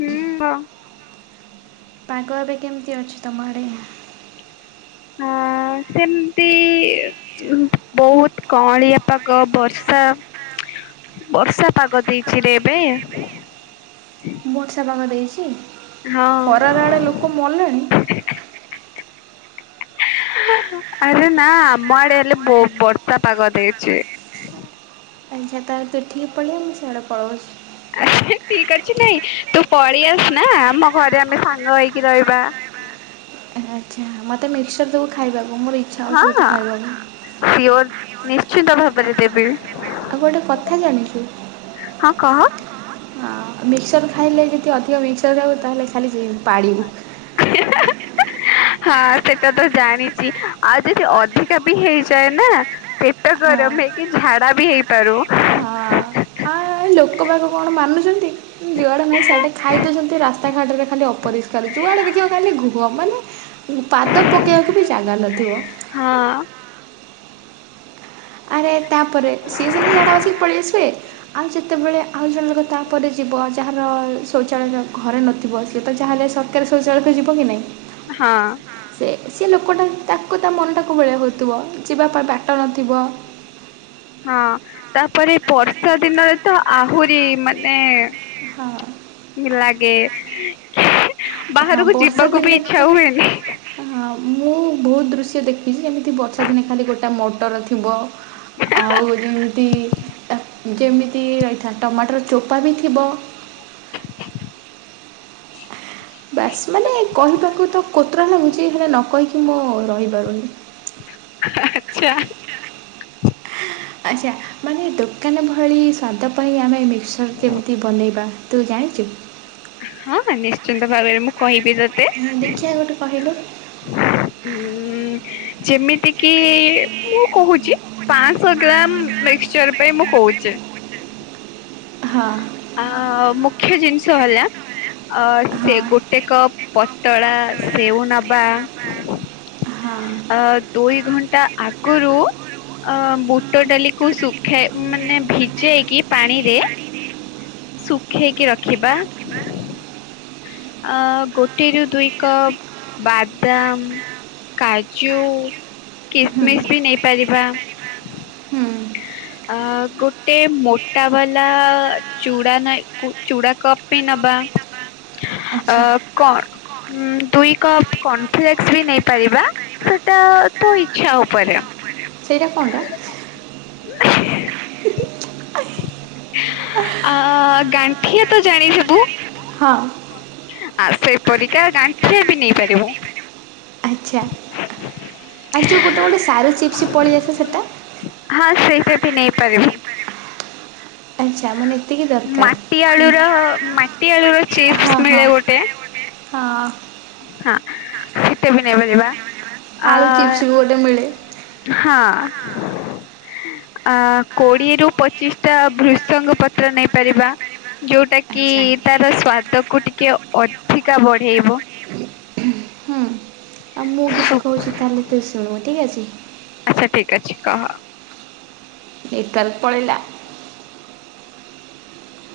ହୁଁ ବା ପାଗ ଏବେ କେମତି ଅଛି ତମଆଡ଼େ? ହଁ ସେମିତି ବହୁତ କଅଁଳିଆ ପାଗ ବର୍ଷା ବର୍ଷା ପାଗ ଦେଇଛିରେ ଏବେ। ବର୍ଷାପାଗ ଦେଇଛି? ହଁ। ଖରାରେ ଆଡ଼େ ଲୋକ ମଲେଣି। [inaudible] ଆରେ ନା ଆମ ଆଡେ ହେଲେ ବୋ ବହୁ ବର୍ଷା ପାଗ ଦେଇଛି। ଆଚ୍ଛା ତାହେଲେ ତୁ ଏଠିକି ପଳେଇ ଆ ମୁଁ ସିଆଡେ ପଳଉଛି। ହେଠିକ ଅଛି ନାଇଁ ତୁ ପଳେଇ ଆସ ନା ଆମ ଘରେ ଆମେ ସାନ ହେଇକି ରହିବା। ଆହା ଆଚ୍ଛା ମୋତେ ମିକ୍ସଚର ଦବୁ ଖାଇବାକୁ। ମୋର ଇଚ୍ଛା ହଉଛି ବହୁତ ହଁ ସିଓର ଖାଇବାକୁ। ନିଶ୍ଚିନ୍ତ ଭାବରେ ଦେବି। ଆଉ ଗୋଟେ କଥା ଜାଣିଛୁ? ହଁ କହ। ମିକ୍ସଚର ଖାଇଲେ ଯଦି ଅଧିକ ମିକ୍ସଚର୍ ଖାଇବୁ ତାହେଲେ ଖାଲି ଜିପାଡ଼ିବୁ। [inaudible] ହଁ ସେଇଟା ତ ଜାଣିଛି, ଆଉ ଯଦି ଅଧିକା ବି ହେଇଯାଏ ନା ପେଟ ହଁ ଗରମ କି ଝାଡା ବି ହେଇପାରୁ। ହଁ ଲୋକ ବାକ କଣ ମାନୁଛନ୍ତି। ଯୁଆଡେ ନାଇଁ ସେଆଡେ ଖାଇ ଦେଉଛନ୍ତି। ରାସ୍ତାଘାଟରେ ଖାଲି ଅପରିଷ୍କାର ଯୁଆଡେ ଦେଖିବା ଖାଲି ଘୁହ ମାନେ ପାଦ ପକେଇବାକୁ ବି ଜାଗା ନଥିବ। ହଁ। ଆରେ ତାପରେ ସିଏ ସିନା ଝାଡା ବସିକି ପଳେଇଆସିବେ ଆଉ ଯେତେବେଳେ ଆଉ ଜଣେ ଲୋକ ତାପରେ ଯି ବ ଯାହାର ଶୌଚାଳୟ ଘରେ ନଥିବ ସିଏ ତ ଯାହାଲେ ଶୈଚା ଶୌଚାଳୟକୁ ଯିବ କି ନାଇଁ? ହଁ ସେ ଲୋକଟା ତାକୁ ତା ମନଟା କୋ ଭଳିଆ ହେଉଥିବ ଯିବା ପାଇଁ ବାଟ ନଥିବ। ହଁ ତାପରେ ବର୍ଷା ଦିନରେ ତ ଆହୁରି ମାନେ ହଁ। ଲାଗେ। ହଁ ବାହାରକୁ ବର୍ଷା ଯିବାକୁ ବି ଦିନ ଇଚ୍ଛା ତ ହୁଏନି। ହ ମୁଁ ବହୁତ ଦୃଶ୍ୟ ଦେଖିଛି ଯେମିତି ବର୍ଷା ଦିନେ ଖାଲି ଗୋଟା ମୋଟର ଥିବ। ଆଉ ଯେମିତି ଆ ଯେମିତି ରହିଥା ଟମାଟର ଚୋପା ବି ଥିବ। [inaudible] ବାସ୍ ମାନେ କହିବାକୁ ତ କୋତରା ଲାଗୁଛି ହେଲେ ନ କହିକି ମୁଁ ରହିପାରୁନି। ଆହା ଆଚ୍ଛା। ଆଚ୍ଛା ମାନେ ଦୋକାନ ଭଳି ସ୍ଵାଦ ପାଇଁ ଆମେ ମିକ୍ସଚର କେମିତି ବନେଇବା ତୁ ଜା ଥ୍ୟାଙ୍କ ୟୁ। ହଁ ହଁ ନିଶ୍ଚିନ୍ତ ଭାବରେ ମୁଁ କହିବି। ସିଏ ତତେ ହଁ ଦେଖିବା ଗୋଟେ କହିଲୁ ଯେମିତି କି ମୁଁ କହୁଛି ପାଁଶ ଗ୍ରାମ ମିକ୍ସଚର ପାଇଁ ମୁଁ କହୁଛି। ହଁ। ଆ ମୁଖ୍ୟ ଜିନିଷ ହେଲା ଅ ସେ ହଁ ଗୋଟେ କପ୍ ପତଳା ସେଉ ନବା ହଁ ଅ ଦୁଇ ଘଣ୍ଟା ଆଗୁରୁ ଅ ବୁଟ ଡାଲିକୁ ଶୁଖାଇ ମାନେ ଭିଜେଇକି ପାଣିରେ ଶୁଖେଇକି ରଖିବା। ଅ ଗୋଟିଏରୁୁ ଦୁଇ କପ ବାଦାମ୍ କାଜୁ କିସମିସ୍ ହୁଁ ବି ନେଇପାରିବା। ହୁଁ [inaudible] ଆ ଗୋଟେ ମୋଟା ବାଲା ଚୁଢା ନାଇ ଚୂଡ଼ା କପ୍ ବି ନବା ଅ ଆଚ୍ଛା କ ଦୁଇ କପ୍ କର୍ଣ୍ଣ ଫ୍ଲେକ୍ସ ବି ନେଇପାରିବା। ସେଟା ତୁ ଇଚ୍ଛା ଉପରେ ସେଟା କଣ୍ ଟା? [inaudible] ଆ ଗାଣ୍ଠିଆ ତ ଜାଣି ଥିବୁ? ହଁ। ଆ ସେପରିକା ଗାଣ୍ଠିଏ ବି ନେଇପାରିବୁ। ଆଚ୍ଛା। [inaudible] ଆ ଯେଉଁ ଗୋଟେ ଗୋଟେ ସାରୁ ଚିପ୍ସ୍ ପଳେଇ ଆସ ସେଟା ହଁ ସେଇଟା ବି ନେଇପାରିବୁ। ଆଚ୍ଛା ମାନେ ଏତିକି ଦରକାର। ମାଟି ଆଳୁ ର ମାଟି ଆଳୁ ର ହଁ ଚିପ୍ସ୍ ହଁ ମିଳେ ଗୋଟେ ହଁ। ହଁ [unintelligible] ଶୀତେ ବି ନେଇପାରିବା। ଆ ଆଳୁ ଚିପ୍ସ ହଁ। [inaudible] ହଁ। ଅ କୋଡିଏରୁୁ ପଚିଶ ଟା ବୃଷଙ୍ଗ ପତ୍ର ନେଇପାରିବା। ଯୋଉଟା କି ତାର ସ୍ଵାଦକୁୁ ଟିକେ ଅଧିକା ବଢେଇବ। ହଁ [inaudible] ଆଉ ମୁଁ କିଛି ସୁ କହୁଛି ତାହେଲେ ତୁ ଶୁଣିବୁ ଠିକ୍ ଅଛି। ଆଚ୍ଛା ଠିକ ଅଛି କହ। ନି ତରେପଳିଲା [unintelligible]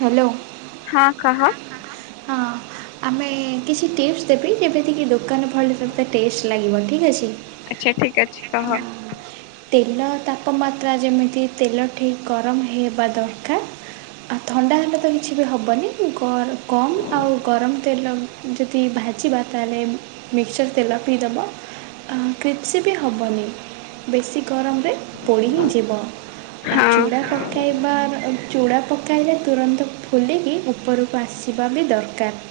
ହ୍ୟାଲୋ। ହଁ କହ। ହଁ। ଆମେ କିଛି ଟିପ୍ସ୍ ଦେବି ଯେମିତିକି ଦୋକାନ ଭଳି ତତେ ଟେଷ୍ଟ ଲାଗିବ ଠିକ୍ ଅଛି। ଆଚ୍ଛା ଠିକ ଅଛି କହ। ଆଜ୍ଞା। ତେଲ ତାପମାତ୍ରା ଯେମିତି ତେଲ ଠିକ ଗରମ ହେବା ଦରକାର। ଆଉ ଥଣ୍ଡା ହେଲେ ତ କିଛି ବି ହେବନି ଗ କମ୍ ଆଉ ଗରମ ତେଲ ଯଦି ଭାଜି ବା ହେ ମିିକ୍ସଚର ତେଲ ପିଇ ଦବ। କ୍ରିପ୍ସି ବି ହେବନି ବେଶି ଗରମରେ ପୋଡ଼ି ହି ଯିବ ଆଉ ହଁ ଚୁଡ଼ା ପକାଇବାର ଚୁଡ଼ା ପ ପକାଇରେ ତୁରନ୍ତ ଫୁଲିକି ଉପରକୁ ଆସିବା ବି ଦରକାର।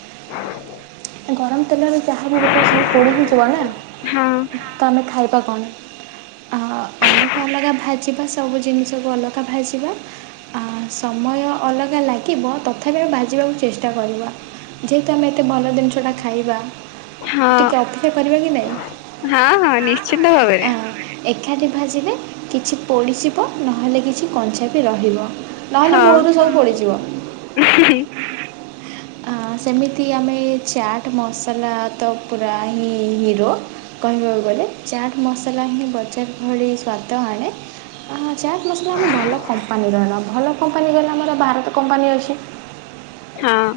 ଗରମ ତେଲରେ ଯାହା ବିି ରୋକିବ ସବୁ ପୋଡ଼ି ହେଇଯିବ ନା ହଁ ତ ଆମେ ଖାଇବା କଣ? ଅଲଗା ଅଲଗା ଭାଜିବା ସବୁ ଜିନିଷକୁ ଅଲଗା ଭାଜିବା ସମୟ ଅଲଗା ଲାଗିବ ତଥାପି ଆମେ ବାଜିବାକୁ ଚେଷ୍ଟା କରିବା ଯେହେତୁ ଆମେ ଏତେ ଭଲ ଜିନିଷଟା ଖାଇବା ହଁ ଟିକିଏ ଅପେକ୍ଷା କରିବା କି ନାଇଁ। ହଁ ହଁ ନିଶ୍ଚିନ୍ତ ଭାବରେ ଏକାଠି ଭାଜିଲେ କିଛି ପୋଡ଼ିଯିବ ନହେଲେ କିଛି କଞ୍ଚା ବି ରହିବ। ନହେଲେ ହଁ ମୂଳରୁ ସବୁ ପୋଡିଯିବ। ସେମିତି ଆମେ ଚାଟ୍ ମସଲା ତ ପୁରା ହିଁ ହିରୋ କହିବାକୁ ଗଲେ ଚାଟ୍ ମସଲା ହିଁ ବଜାର ଭଳି ସ୍ଵାଦ ଆଣେ ଆ ଚାଟ୍ ମସଲା ଆମେ ଭଲ କମ୍ପାନୀର ଭଲ କମ୍ପାନୀର ଆମର ଭାରତ କମ୍ପାନୀ ଅଛି। ହଁ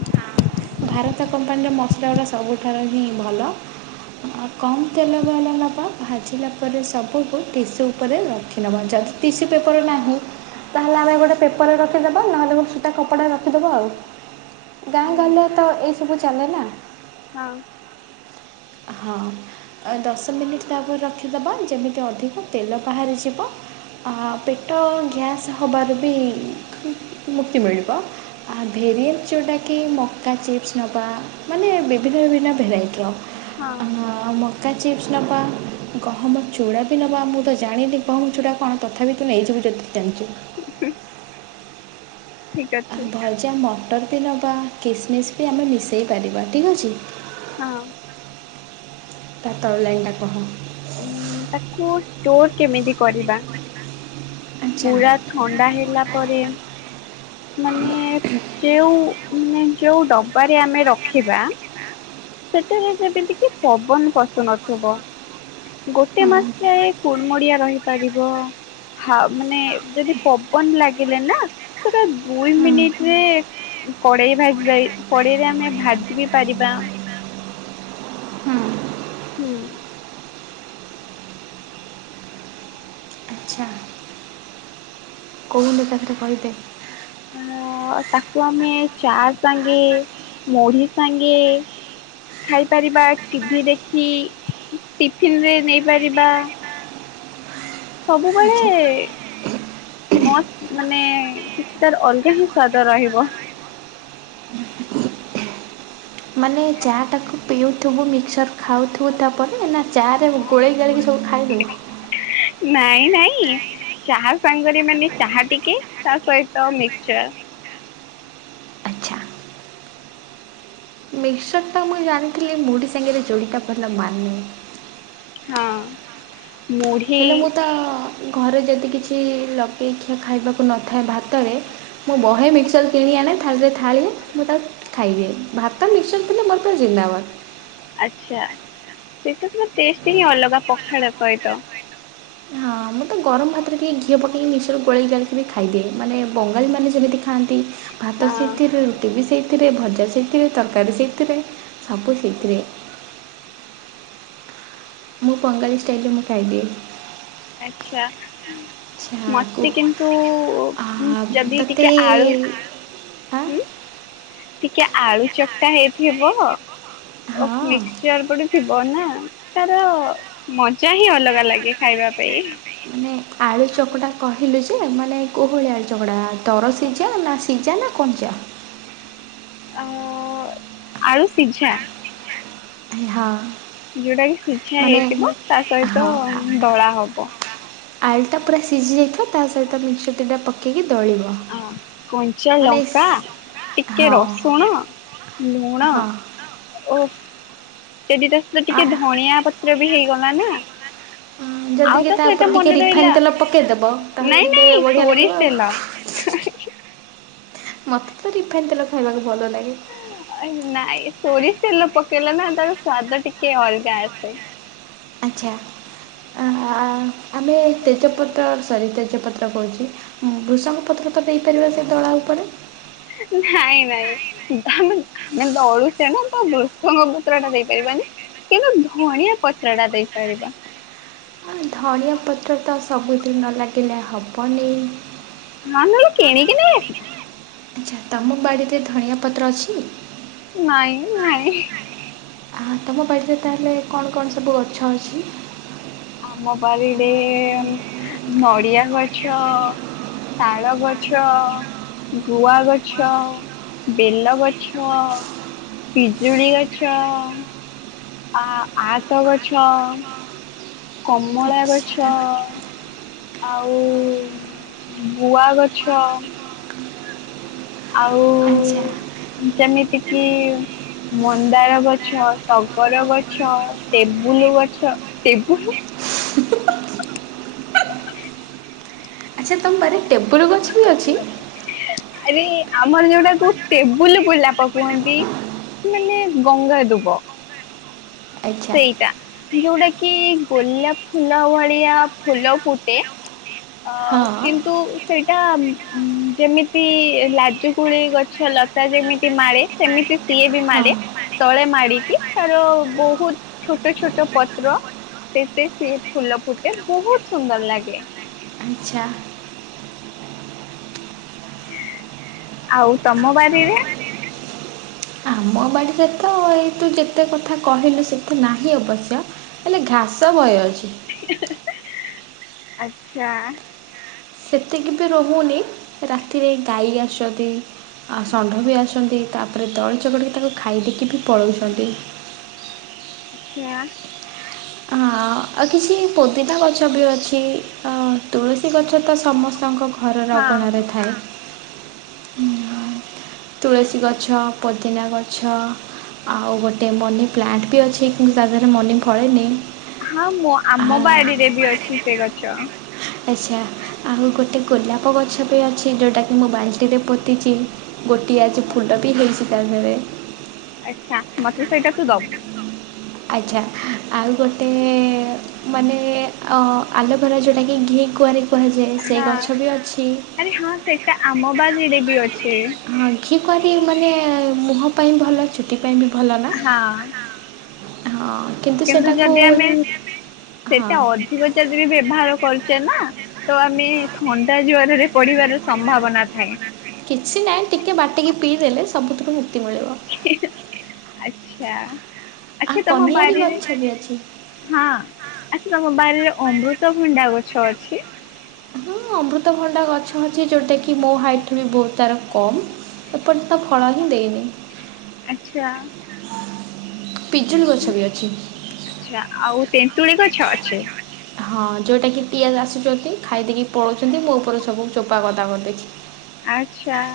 ଭାରତ କମ୍ପାନୀର ମସଲା ଗୁଡ଼ା ସବୁଠାରୁ ହିଁ ଭଲ। ଆ କମ୍ ତେଲ ବାଲା ନବା ଭାଜିଲା ପରେ ସବୁକୁ ଟିସୁ ଉପରେ ରଖି ନେବା ଯ ତିସୁ ପେପର ନା ତାହେଲେ ଆମେ ଗୋଟେ ପେପରରେ ରଖିଦବା ନହେଲେ ଗୋଟେ ସିଟା କପଡାରେ ରଖିଦବା ଆଉ। ଗାଁ ଗାହରେ ତ ଏଇ ସବୁ ଚାଲେନା। ହଁ ହଁ ଦଶ ମିନିଟ୍ ତାପରେ ରଖିଦେବା ଯେମିତି ଅଧିକ ତେଲ ବାହାରିଯିବ। ହଁ ପେଟ ଗ୍ୟାସ୍ ହବାର ବି ମୁକ୍ତି ମିଳିବ, ଆ [unintelligible] ମକା ଚିପ୍ସ ନବା ମାନେ ବିଭିନ୍ନ ବିଭିନ୍ନ ଭେରାଇଟିର ହଁ ଆ ମକା ଚିପ୍ସ ନେବା, ଗହମ ଚୁଡ଼ା ବି ନେବା, ମୁଁ ତ ଜାଣିନି ଗହମ ଚୁଡ଼ା କଣ ତଥାପି ତୁ ନେଇଯିବୁ ଯେତିକି ଜାଣିଚି ଠିକ ଅଛି ଭଲଜା ମଟର ବି ନେବା କିସମିସ୍ ବି ଆମେ ମିଶାଇ ପାରିବା ଠିକ୍ ଅଛି। ହଁ। ତା ତଳ ଲାଇନ୍ ଟା ଉ ତାକୁ ଷ୍ଟୋର କେମିତି କରିବା? ଆଚ୍ଛା ପୁରା ଥଣ୍ଡା ହେଲା ପରେ ମାନେ ଯୋଉ ମାନେ ଯୋଉ ଡବାରେ ଆମେ ରଖିବା ସେଠାରେ ଯେମିତି କିି ପବନ ପଶୁ ନଥିବ। ଗୋଟେ ମାସ ହଁ ଯାଏ କୁଣମ ରହି ମାନେ ଯଦି ପବନ ଲାଗିଲେ ନା ଦୁଇ ହୁଁ। ମିନିଟରେ କଡେଇ ଭାଜି ଯ କଡେଇରେ ଆମେ ଭାଜି ବି ପାରିବା। ହୁଁ ହୁଁ। କୋବନ୍ଦ ଚାକିରି କରିଦେ ଅ ତାକୁ ଆମେ ଚା ସାଙ୍ଗେ ମୁଢି ସାଙ୍ଗେ ଖାଇପାରିବା ଟିଭି ଦେଖି ଟିଫିନରେ ନେଇପାରିବା। ସବୁବେଳେ ମାନେ କିଛି ତାର ଅଲଗା ହିଁ ସ୍ଵାଦ ରହିବ। ହୁଁ। ମାନେ ଚାଟାକୁ ପିଉଥୁବୁ ମିକ୍ସର ଖାଉଥୁ ହୁ ତାପରେ ନା ଚାରେ ଗୋଳେଇ ଗଳିକି ସବୁ ଖାଇଦେଉୁ? ନାଇଁ ନାଇଁ ଚାହା ସାଙ୍ଗରେ ମାନେ ଚାହା ଟିକେ ତା ସହିତ ମିକସଚର। ମିସର ତ ମୁଁ ଜାଣିଥିଲି ମୁଢ ସାଙ୍ଗରେ ଯୋଡ଼ିତା ପିଲା ମାନେ। ହଁ। ମୁଢି ହେଲେ ମୁଁ ତ ଘରେ ଯଦି କିଛି ଲଗେଇ ଖିଆ ଖାଇବାକୁ ନଥାଏ ଭାତରେ ମୁଁ ବହେ ମିକ୍ସର୍ କିଣି ଆନେ ଥାଳିରେ ଥାଳିଏ ମୁଁ ତାକୁ ଖାଇଦିଏ, ଭାତ ମିକ୍ସର୍ ପଲେ ମୋର ପୁରା ଜିନ୍ଦାବାଦ। ଆଛା ସେଷ୍ଟ ହିଁ ଅଲଗା ପଖାଳ ସହିତ ହଁ ମୁଁତ ତ ଗରମ ଭାତରେ ଟିକେ ଘିଅ ପକେଇକି ମିଶ ଗୋଳଳି ଡାଲିକି ବି ଖାଇଦିଏ, ମାନେ ବଙ୍ଗାଳୀ ମାନେ ଯେମିତି ଖାଆନ୍ତି ଭାତ ହଁ। ସେଇଥିରେ ରୁଟି ବି ସେଇଥିରେ ଭଜା ସେଇଥିରେ ତରକାରୀ ସେଇଥିରେ। ସବୁ ସେଇଥିରେ। ମୁଁ ବଙ୍ଗାଳୀ ଷ୍ଟାଇଲରେ ମୁଁ ଖାଇଦିଏ। ଆଛା। ଆଚ୍ଛା ମତେ କିନ୍ତୁ କୁହ ଯଦି ତୋତେ ଟିକେ ଆଳୁ ହୁଁ। ଟିକେ ଆଳୁ ଚକଟା ହେଇଥିବ ହଁ ମିକ୍ସଚର ପଡି ଥିବ ନା ତାର ମଜା ହିଁ ଅଲଗା ଲାଗେ ଖାଇବା ପାଇଁ ମାନେ ଆଳୁ ଚକଟା ଦର ସିଝା ନା ସିଝା ନା ଆ ଆ ଆଳୁ ସିଝା। ହଁ। ଯୋଉଟା କି ଶିଝା ମାନେ ହେଇଥିବ ତା ସହିତ ଦଳା ହବ। ଆଳୁ ଟା ପୁରା ସିଝି ଯାଇଥିବ ତା ସହିତ ମିିକସଚର୍ ଦିଟା ପକେଇକି ଦଳିବ ଆ କଞ୍ଚା ମାନେ ଲଙ୍କା ଟିକେ ହଁ ରସୁଣ ଲୁଣ ହଁ ଓ ଯଦି ତା ସହିତ ଆ ଟିକେ ଧଣିଆ ପତ୍ର ବି ହେଇଗଲା ନା ଯଦି ଆଉ କିି ତା ସହିତ ଉପରେ ଟିକେ ମନେ ରିଫାଇନ୍ ରହିଲା ତେଲ ପକାଇଦେବ ତାହେଲେ ନାଇଁ ଟିକେ ନାଇଁ ବଢ଼ିଆ ସୋରିଷ ଲାଗିବ ଆଉ। ତେଲ। ମତେ ତ ରିଫାଇନ ତେଲ ଖାଇବାକୁ ଭଲ ଲାଗେ। ନାଇଁ ସୋରିଷ ତେଲ ପକେଇଲେ ନା ତାର ସ୍ଵାଦ ଟିକେ ଅଲଗା ଆସେ। ଆଚ୍ଛା। ଆମେ ତେଜପତ୍ର ସରି ତେଜପତ୍ର କହୁଛି ଭୃଷଙ୍ଗ ପତ୍ର ଦେଇପାରିବା ସେ ଦଳା ଉପରେ। ନାଇଁ ନାଇଁ ଆମେ ଦଳୁଚେ ନା ତ ବୃଷଙ୍ଗ ପତ୍ର ଟା ଦେଇପାରିବାନି। କିନ୍ତୁ ଧଣିଆ ପତ୍ର ଟା ଦେଇପାରିବା। ଆଉ ଧନିଆ ପତ୍ର ତ ସବୁଦିନ ଲାଗିଲେ ହବନି। [unintelligible] ନାନୁ ଲ କିଣି କି ନେଇ ଆସିବା। ଆଚ୍ଛା ତମ ବାଡ଼ିରେ ଧଣିଆ ପତ୍ର ଅଛି? ନାଇଁ ନାଇଁ। ତମ ବାଡିରେ ତାହେଲେ କଣ୍ କଣ୍ ସବୁ ଗଛ ଅଛି? ଆମ ବାରି ରେ ନଡିଆ ଗଛ ତାଳ ଗଛ ଗୁଆ ଗଛ ବେଲ ଗଛ ପିଜୁଳି ଗଛ ଆ ଆତ ଗଛ କମଳା ଆଚ୍ଛା ଗଛ ଆଉ ବୁଆ ଗଛ। ଆଉ ଆଚ୍ଛା ଯେମିତି କିି ମନ୍ଦାର ଗଛ, ଟଗର ଗଛ, ଟେବୁଲୁ ଗଛ ଟେବୁଲୁ [inaudible] [unintelligible] ଆରେ ଟେବୁଲୁ ଗଛ ବି ଅଛି ଆରେ ଆମର ଯୋଉଟାକୁ ଟେବୁଲୁ ଗୁଲାପ କୁହନ୍ତି। ମାନେ ଗଙ୍ଗା ଦୁବ। ଆଚ୍ଛା ସେଇଟା ଯୋଉଟା କି ଗୋଲାପ୍ ଫୁଲ ଭଳିଆ ଫୁଲ ଫୁଟେ। ଅ ହଁ କିନ୍ତୁ ସେ ଟା ଯେମିତି ଲାଜୁ କୁଳି ଗଛ ଲତା ଯେମିତି ମାଳେ ସେମିତି ସିଏ ବି ମାଡେ ତଳେ ମାଡିକି ତାର ବହୁତ ହଁ ଛୋଟ ଛୋଟ ପତ୍ର ସେତେ ସିଏ ଫୁଲ ଫୁଟେ ବହୁତ ସୁନ୍ଦର ଲାଗେ। ଆଛା। ଆଉ ତମ ବାରିରେ ମୋ ବାଡିରେ ତ ଏଇ ତୁ ଯେତେ କଥା କହିଲୁ ସେତେ ନାହିଁ ଅବଶ୍ୟ ହେଲେ ଘାସ ବହେ ଅଛି। ଆଚ୍ଛା। ସେତିକି ବି ରହୁନି ରାତିରେ ଗାଈ ଆସୁଛନ୍ତି। ଆଉ ଷଣ୍ଢ ବି ଆସୁଛନ୍ତି ତାପରେ ଦଳି ଚକଡ଼ିକି ତାକୁ ଖାଇଦକି ବି ପଳଉଛନ୍ତି। ସେଆ ହଁ। ଆଉ କିଛି ପୋଦିନା ଗଛ ବି ଅଛି ତୁଳସୀ ଗଛ ତ ସମସ୍ତଙ୍କ ଘରର ଅ ଅଗଣାରେ ହଁ। ଥାଏ। ତୁଳସୀ ଗଛ, ପୋଦିନା ଗଛ, ଆଉ ଗୋଟେ ମନି ପ୍ଲାଣ୍ଟ୍ ବି ଅଛି, କି ତା ଦେହରେ ମନି ଫଳେଇ ନିି। ମଁ ଆମ ବାଡିରେ ବି ଅଛି ସେ ଗଛ। ଆଛା ଆଉ ଗୋଟେ ଗୋଲାପ ଗଛ, ବି ଅଛି ଯେଉଟା କିି ମୁଁ ବାଲ୍ଟି ରେ ପୋତିଛି ଗୋଟିଏ ଆଜି ଫୁଲ ବି ହେଇଛି। [unintelligible] ଆଛା ମାତେ ସେଇଟା ତୁ ଦବୁ। ଆଛା, ଆଉ ଗୋଟେ ମାନେ ଅ ଆଲୁଭରା ଯେଉଁଟାକି ଘି କୁଆଁରି କୁହାଯାଏ, ସେ ହଁ ଗଛ ବି ଅଛି। ବାରି ରେ ବି ଅ ହଁ ଘି କୁଆଁରି ମାନେ ମୁହଁ ପାଇଁ ଭଲ ଚୁଟି ପାଇଁ ବି ଭଲ ନା? ଆଁ। ହଁ। କିନ୍ତୁ ଯଦି ଆମେ ହଁ। ସେଇଟା ଅଧିକ ଯଦି ବି ବ୍ୟବହାର କରଛେ ନା ତ ଆମେ ଥଣ୍ଡା ଜରେ ପଢିବାର ସମ୍ଭାବନା ଥାଏ। କିଛି ନାହିଁ ଟିକେ ବାଟିକି ପିଇଦେଲେ ସବୁଥିରୁ ମୁକ୍ତିମିଳେ। ଆଛା। ଆ ଆଛା ତମ କନିଆରୀ ବାରରେ ଗଛ ବି ଅଛି। ହଁ ଆଛା ତମ ବାରିର ଅମୃତଭଣ୍ଡା ଗଛ ଅଛି। ହଁ ଅମୃତଭଣ୍ଡା ଗଛ ଅଛି, ଯୋଉଟା କିି ମୋ ହାଇଟ୍ ବି ବହୁତ ତାର କମ୍ ଏପଟ ତ ଫଳ ହିଁ ଦେଇନି। ପିଜୁଳି ଗଛ ବି ଅଛି। ଆଛା ଆଉ ତେନ୍ତୁଳି ଗଛ ଅଛେ? ହଁ ଯୋଉଟା କି ପିଆଜ ଆସୁଛନ୍ତି, ଖାଇଦକି ପଳଉଛନ୍ତି, ମୋ ଉପରେ ସବୁ ଚୋପା ଗଦା କରି ଦେଇ ଆଚ୍ଛା